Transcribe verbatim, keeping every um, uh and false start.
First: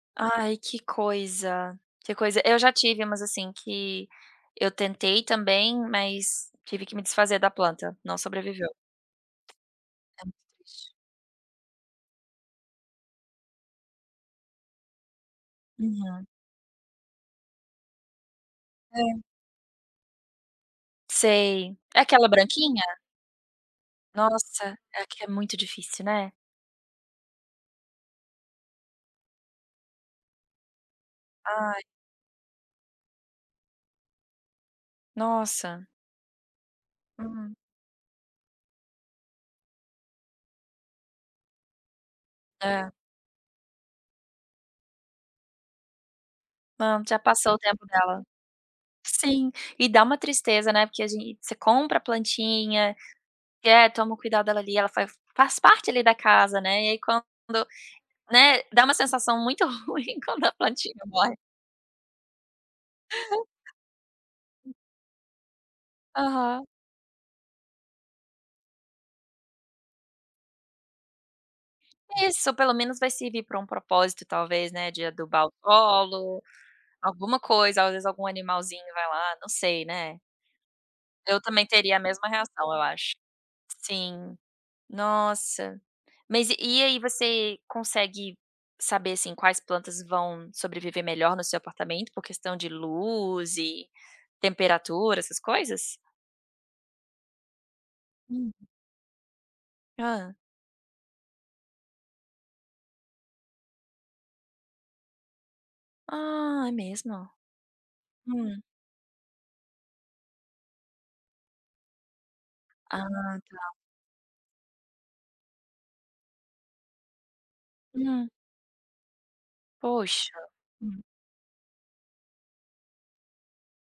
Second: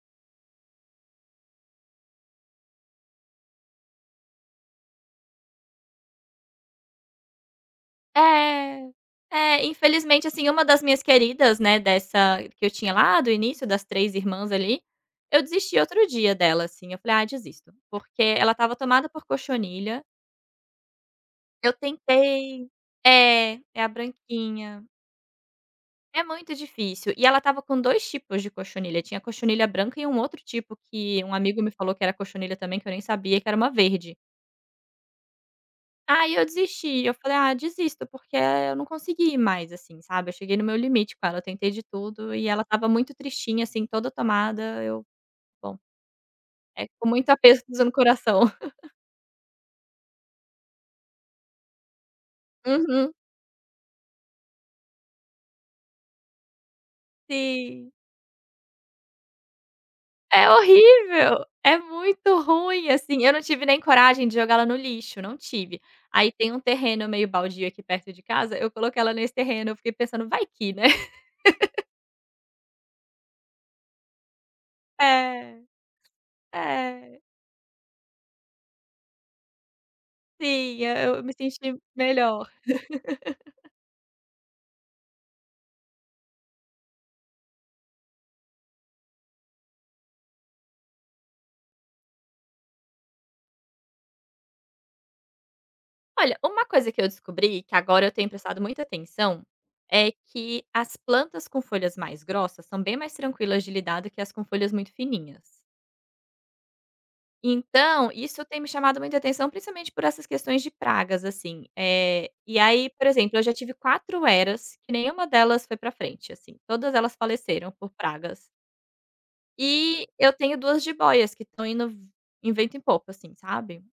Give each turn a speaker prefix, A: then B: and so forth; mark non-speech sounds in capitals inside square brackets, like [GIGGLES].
A: Ai que coisa, que coisa eu já tive umas assim que, eu tentei também mas, tive que me desfazer da planta, não sobreviveu.
B: É, é
A: É
B: infelizmente
A: muito
B: assim, uma das
A: triste.
B: minhas queridas, né, dessa, que eu tinha lá do início das três irmãs ali. Eu desisti outro
A: Uhum.
B: dia dela assim, falei: "Ah desisto", porque ela estava tomada
A: É.
B: por cochonilha Eu
A: Sei. É aquela
B: tentei.
A: branquinha?
B: É, é a
A: Nossa,
B: branquinha
A: aqui é muito difícil,
B: É
A: né.
B: muito difícil, e ela estava com dois tipos de cochonilha, tinha cochonilha branca e um outro tipo que um amigo me
A: Ai.
B: falou que era cochonilha também que eu nem sabia que era uma verde.
A: Nossa.
B: Aí eu desisti, eu falei: "Ah
A: Hum.
B: desisto." Porque eu não consegui mais, assim, sabe, eu cheguei no meu limite com ela, tentei de tudo e ela estava
A: É.
B: muito tristinha assim toda tomada eu, bom, é
A: Não,
B: com
A: já
B: muito
A: passou o
B: apeso
A: tempo
B: dizendo
A: dela.
B: coração. [CHUCKLES]
A: Sim. E dá uma tristeza, né, porque a gente você compra a plantinha,
B: Uhum.
A: e é, toma o cuidado dali ela faz parte ali da casa, né. E aí quando
B: Sim.
A: né, dá uma sensação muito ruim quando
B: É
A: a plantinha morre.
B: horrível, é muito ruim assim. Eu não tive nem coragem de jogar ela no lixo, não tive. Aí tem um
A: Aham.
B: terreno meio baldio aqui perto de casa, eu coloquei ela nesse terreno, eu fiquei pensando vai que, né. [LAUGHS]
A: Isso, pelo menos vai servir para um propósito talvez, né, de adubar o
B: É.
A: solo,
B: É.
A: alguma coisa, às vezes algum animalzinho vai lá, não sei, né.
B: Sim, é eu eu me
A: Eu também
B: senti
A: teria a mesma
B: melhor.
A: reação eu acho.
B: [GIGGLES]
A: Sim. Nossa, mas e aí, você consegue saber, assim, quais plantas vão sobreviver melhor no seu apartamento por questão de luz e temperatura essas coisas?
B: Olha, uma coisa que eu descobri, que agora eu tenho prestado
A: [UNINTELLIGIBLE]
B: muita atenção, é
A: Hã.
B: que as plantas com folhas mais grossas são bem mais tranquilas de lidar do que as com folhas muito fininhas.
A: Ah, é mesmo?
B: Então, isso tem
A: Hum.
B: me chamado muita atenção principalmente por essas questões de pragas assim. Eh, e aí por exemplo
A: Ah,
B: eu já
A: tá.
B: tive quatro heras que nenhuma delas foi para frente assim, todas elas faleceram por
A: Hum.
B: pragas. E
A: Poxa.
B: eu tenho duas
A: Hum.
B: jibóias que estão indo v em vento e pouco assim, sabe?